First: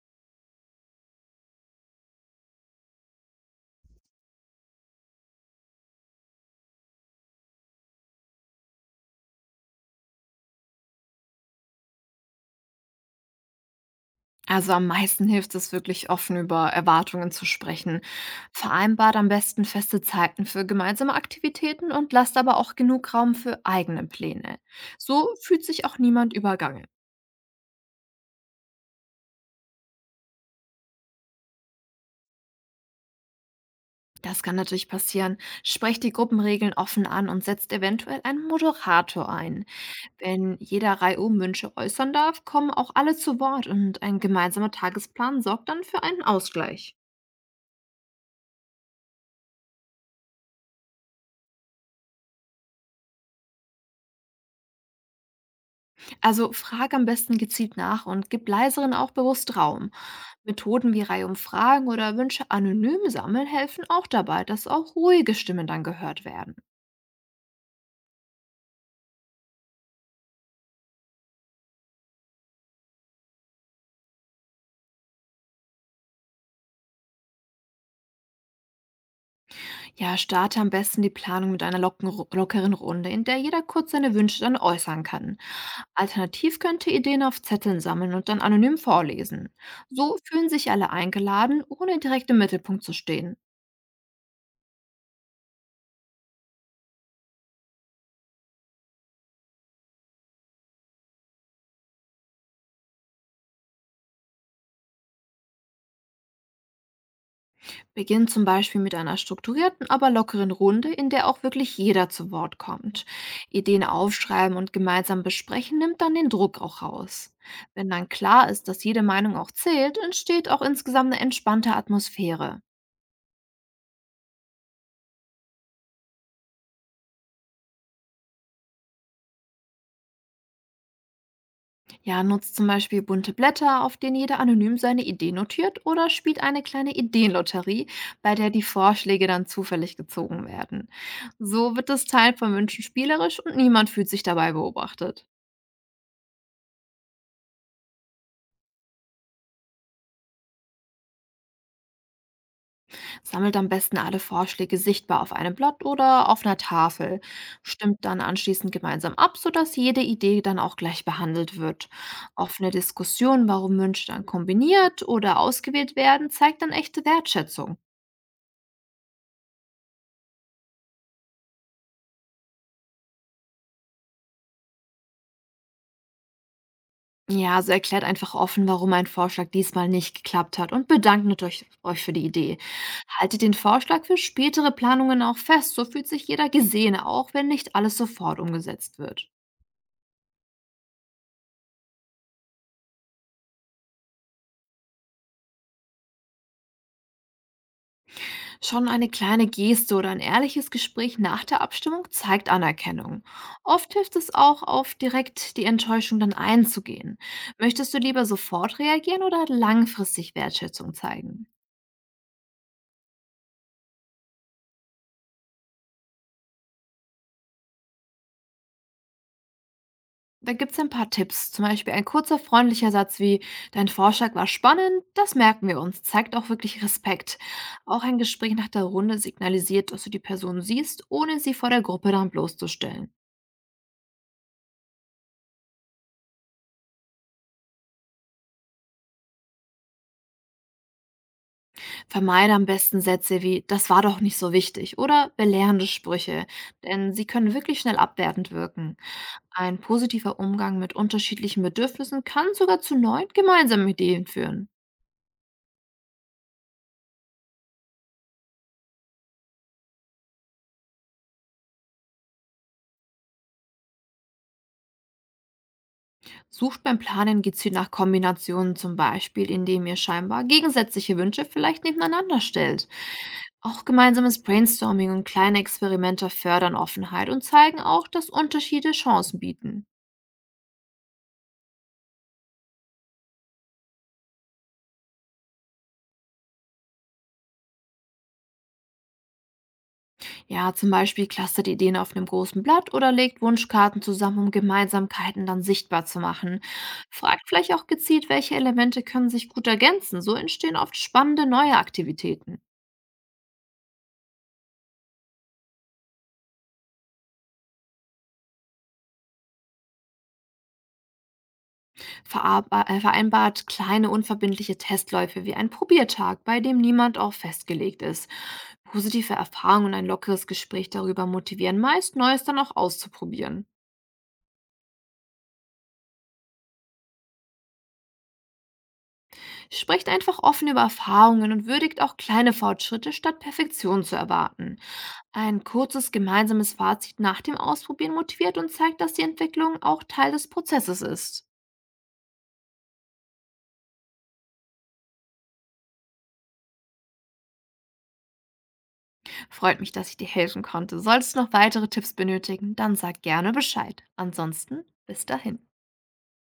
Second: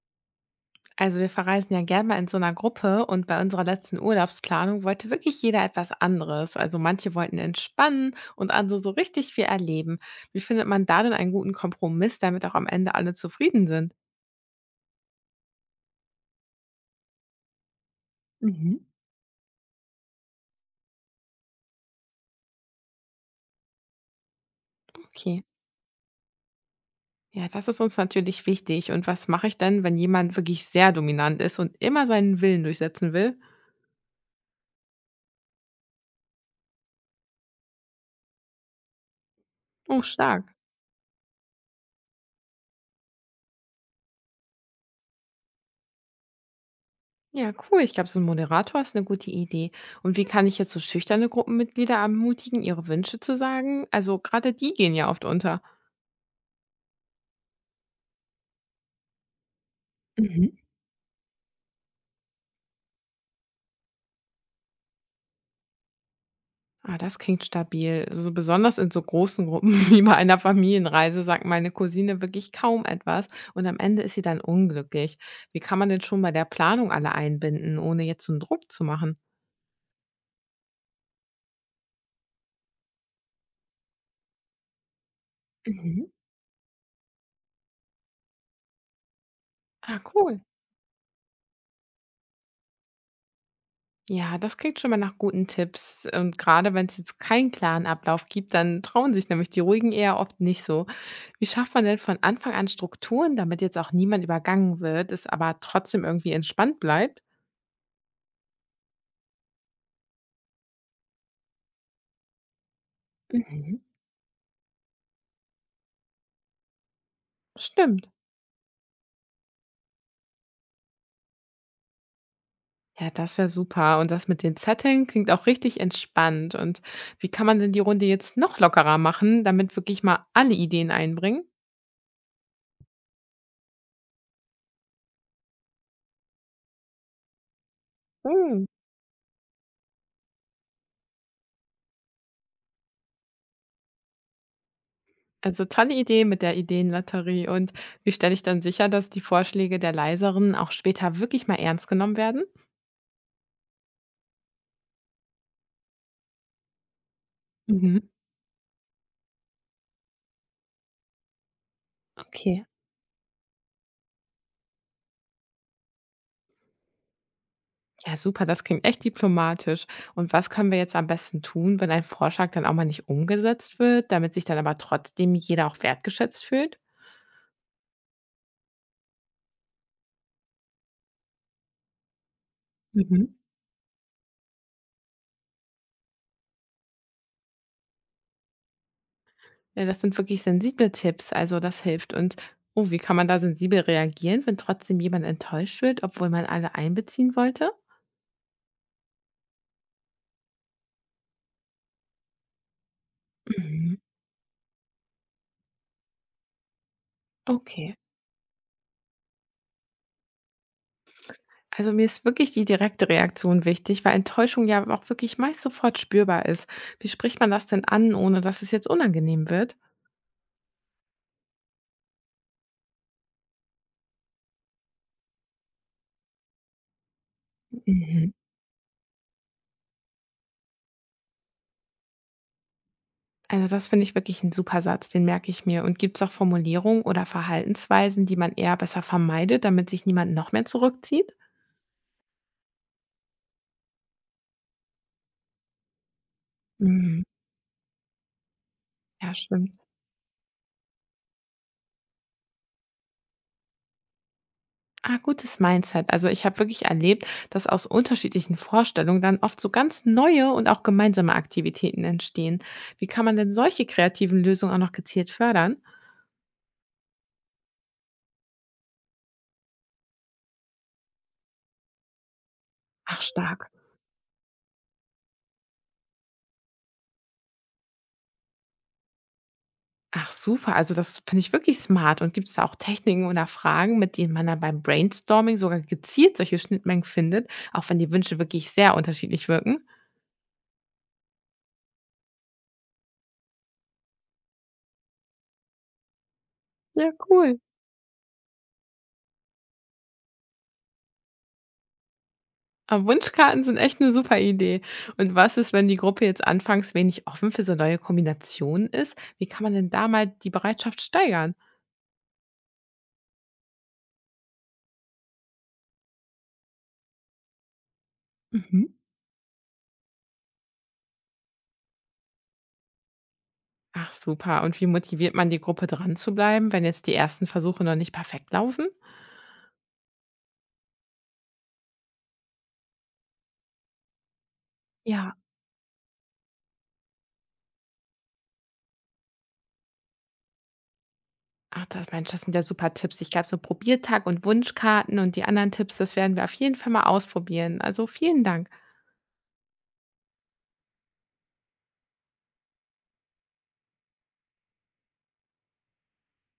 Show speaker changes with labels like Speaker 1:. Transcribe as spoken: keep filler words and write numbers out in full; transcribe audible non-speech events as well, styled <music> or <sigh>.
Speaker 1: Also wir verreisen ja gerne mal in so einer Gruppe und bei unserer letzten Urlaubsplanung wollte wirklich jeder etwas anderes. Also manche wollten entspannen und andere so richtig viel erleben. Wie findet man da denn einen guten Kompromiss, damit auch am Ende alle zufrieden sind?
Speaker 2: Also am meisten hilft es wirklich, offen über Erwartungen zu sprechen.
Speaker 1: Mhm.
Speaker 2: Vereinbart am besten feste Zeiten für gemeinsame Aktivitäten und lasst aber auch genug Raum für eigene Pläne. So
Speaker 1: Okay.
Speaker 2: fühlt sich auch niemand übergangen.
Speaker 1: Ja, das ist uns natürlich wichtig. Und was mache ich denn, wenn jemand wirklich sehr dominant ist und immer seinen Willen durchsetzen will?
Speaker 2: Das kann natürlich passieren. Sprecht die Gruppenregeln offen an und setzt eventuell einen Moderator ein.
Speaker 1: Oh, stark.
Speaker 2: Wenn jeder Reihe um Wünsche äußern darf, kommen auch alle zu Wort und ein gemeinsamer Tagesplan sorgt dann für einen Ausgleich.
Speaker 1: Ja, cool. Ich glaube, so ein Moderator ist eine gute Idee. Und wie kann ich jetzt so schüchterne Gruppenmitglieder ermutigen, ihre Wünsche zu sagen? Also, gerade die gehen ja oft unter.
Speaker 2: Also frag am besten gezielt nach und gib leiseren auch bewusst Raum.
Speaker 1: Mhm.
Speaker 2: Methoden wie Reihe um Fragen oder Wünsche anonym sammeln helfen auch dabei, dass auch ruhige Stimmen dann gehört werden.
Speaker 1: Ah, das klingt stabil. So besonders in so großen Gruppen <laughs> wie bei einer Familienreise sagt meine Cousine wirklich kaum etwas und am Ende ist sie dann unglücklich. Wie kann man denn schon bei der Planung alle einbinden, ohne jetzt so einen Druck zu machen?
Speaker 2: Ja, starte am besten die Planung mit einer locken, lockeren Runde, in der jeder kurz seine Wünsche dann äußern kann.
Speaker 1: Mhm.
Speaker 2: Alternativ könnte Ideen auf Zetteln sammeln und dann anonym vorlesen.
Speaker 1: Ah,
Speaker 2: So
Speaker 1: cool.
Speaker 2: fühlen sich alle eingeladen, ohne direkt im Mittelpunkt zu stehen.
Speaker 1: Ja, das klingt schon mal nach guten Tipps. Und gerade wenn es jetzt keinen klaren Ablauf gibt, dann trauen sich nämlich die Ruhigen eher oft nicht so. Wie schafft man denn von Anfang an Strukturen, damit jetzt auch niemand übergangen wird, es aber trotzdem irgendwie entspannt bleibt?
Speaker 2: Beginn zum Beispiel mit einer strukturierten, aber lockeren Runde, in der auch wirklich jeder zu Wort kommt.
Speaker 1: Mhm.
Speaker 2: Ideen aufschreiben und gemeinsam besprechen nimmt dann den Druck auch raus. Wenn dann
Speaker 1: Stimmt.
Speaker 2: klar ist, dass jede Meinung auch zählt, entsteht auch insgesamt eine entspannte Atmosphäre.
Speaker 1: Ja, das wäre super. Und das mit den Zetteln klingt auch richtig entspannt. Und wie kann man denn die Runde jetzt noch lockerer machen, damit wirklich mal alle Ideen einbringen?
Speaker 2: Ja, nutzt zum Beispiel bunte Blätter, auf denen jeder anonym seine Idee notiert oder spielt eine kleine Ideenlotterie, bei der die
Speaker 1: Mm.
Speaker 2: Vorschläge dann zufällig gezogen werden. So wird das Teil von Wünschen spielerisch und niemand fühlt sich dabei beobachtet.
Speaker 1: Also tolle Idee mit der Ideenlotterie. Und wie stelle ich dann sicher, dass die Vorschläge der Leiseren auch später wirklich mal ernst genommen werden?
Speaker 2: Sammelt am besten alle Vorschläge sichtbar auf einem Blatt oder auf einer Tafel.
Speaker 1: Mhm.
Speaker 2: Stimmt dann anschließend gemeinsam ab, sodass jede Idee dann auch gleich behandelt wird.
Speaker 1: Okay.
Speaker 2: Offene Diskussion, warum Wünsche dann kombiniert oder ausgewählt werden, zeigt dann echte Wertschätzung.
Speaker 1: Ja, super, das klingt echt diplomatisch. Und was können wir jetzt am besten tun, wenn ein Vorschlag dann auch mal nicht umgesetzt wird, damit sich dann aber trotzdem jeder auch wertgeschätzt fühlt?
Speaker 2: Ja, also erklärt einfach offen, warum ein Vorschlag diesmal nicht geklappt hat und bedankt euch, euch für die Idee.
Speaker 1: Mhm.
Speaker 2: Haltet den Vorschlag für spätere Planungen auch fest, so fühlt sich jeder gesehen, auch wenn nicht alles sofort umgesetzt wird.
Speaker 1: Ja, das sind wirklich sensible Tipps, also das hilft. Und oh, wie kann man da sensibel reagieren, wenn trotzdem jemand enttäuscht wird, obwohl man alle einbeziehen wollte?
Speaker 2: Schon eine kleine Geste oder ein ehrliches Gespräch nach der Abstimmung zeigt Anerkennung. Oft
Speaker 1: Mhm.
Speaker 2: hilft es auch, auf direkt die Enttäuschung dann einzugehen. Möchtest
Speaker 1: Okay.
Speaker 2: du lieber sofort reagieren oder langfristig Wertschätzung zeigen?
Speaker 1: Also mir ist wirklich die direkte Reaktion wichtig, weil Enttäuschung ja auch wirklich meist sofort spürbar ist. Wie spricht man das denn an, ohne dass es jetzt unangenehm wird?
Speaker 2: Da gibt es ein paar Tipps, zum Beispiel ein kurzer freundlicher Satz wie „Dein Vorschlag war spannend, das merken wir uns“, zeigt auch wirklich Respekt. Auch ein
Speaker 1: Mhm.
Speaker 2: Gespräch nach der Runde signalisiert, dass du die Person siehst, ohne sie vor der Gruppe dann bloßzustellen.
Speaker 1: Also das finde ich wirklich ein super Satz, den merke ich mir. Und gibt es auch Formulierungen oder Verhaltensweisen, die man eher besser vermeidet, damit sich niemand noch mehr zurückzieht?
Speaker 2: Vermeide am besten Sätze wie „Das war doch nicht so wichtig“ oder belehrende Sprüche, denn
Speaker 1: Mhm.
Speaker 2: sie können wirklich schnell abwertend wirken.
Speaker 1: Ja, stimmt.
Speaker 2: Ein positiver Umgang mit unterschiedlichen Bedürfnissen kann sogar zu neuen gemeinsamen Ideen führen.
Speaker 1: Ah, gutes Mindset. Also ich habe wirklich erlebt, dass aus unterschiedlichen Vorstellungen dann oft so ganz neue und auch gemeinsame Aktivitäten entstehen. Wie kann man denn solche kreativen Lösungen auch noch gezielt fördern?
Speaker 2: Sucht beim Planen gezielt nach Kombinationen, zum Beispiel indem ihr scheinbar gegensätzliche Wünsche vielleicht nebeneinander stellt.
Speaker 1: Ach, stark.
Speaker 2: Auch gemeinsames Brainstorming und kleine Experimente fördern Offenheit und zeigen auch, dass Unterschiede Chancen bieten.
Speaker 1: Ach super, also das finde ich wirklich smart. Und gibt's da auch Techniken oder Fragen, mit denen man dann beim Brainstorming sogar gezielt solche Schnittmengen findet, auch wenn die Wünsche wirklich sehr unterschiedlich wirken?
Speaker 2: Ja, zum Beispiel clustert Ideen auf einem großen Blatt oder legt Wunschkarten zusammen, um Gemeinsamkeiten dann sichtbar zu machen.
Speaker 1: Ja,
Speaker 2: Fragt
Speaker 1: cool.
Speaker 2: vielleicht auch gezielt, welche Elemente können sich gut ergänzen. So entstehen oft spannende neue Aktivitäten.
Speaker 1: Aber Wunschkarten sind echt eine super Idee. Und was ist, wenn die Gruppe jetzt anfangs wenig offen für so neue Kombinationen ist? Wie kann man denn da mal die Bereitschaft steigern?
Speaker 2: Verarbe äh, Vereinbart kleine unverbindliche Testläufe wie ein Probiertag, bei dem niemand auch festgelegt ist.
Speaker 1: Mhm.
Speaker 2: Positive Erfahrungen und ein lockeres Gespräch darüber motivieren meist, Neues dann auch auszuprobieren.
Speaker 1: Ach super. Und wie motiviert man die Gruppe dran zu bleiben, wenn jetzt die ersten Versuche noch nicht perfekt laufen?
Speaker 2: Sprecht einfach offen über Erfahrungen und würdigt auch kleine Fortschritte, statt Perfektion zu erwarten.
Speaker 1: Ja.
Speaker 2: Ein kurzes gemeinsames Fazit nach dem Ausprobieren motiviert und zeigt, dass die Entwicklung auch Teil des Prozesses ist.
Speaker 1: Ach, da Mensch, das sind ja super Tipps. Ich glaube, so Probiertag und Wunschkarten und die anderen Tipps, das werden wir auf jeden Fall mal ausprobieren. Also vielen Dank.
Speaker 2: Freut mich, dass ich dir helfen konnte. Solltest du noch weitere Tipps benötigen, dann sag gerne Bescheid. Ansonsten bis dahin.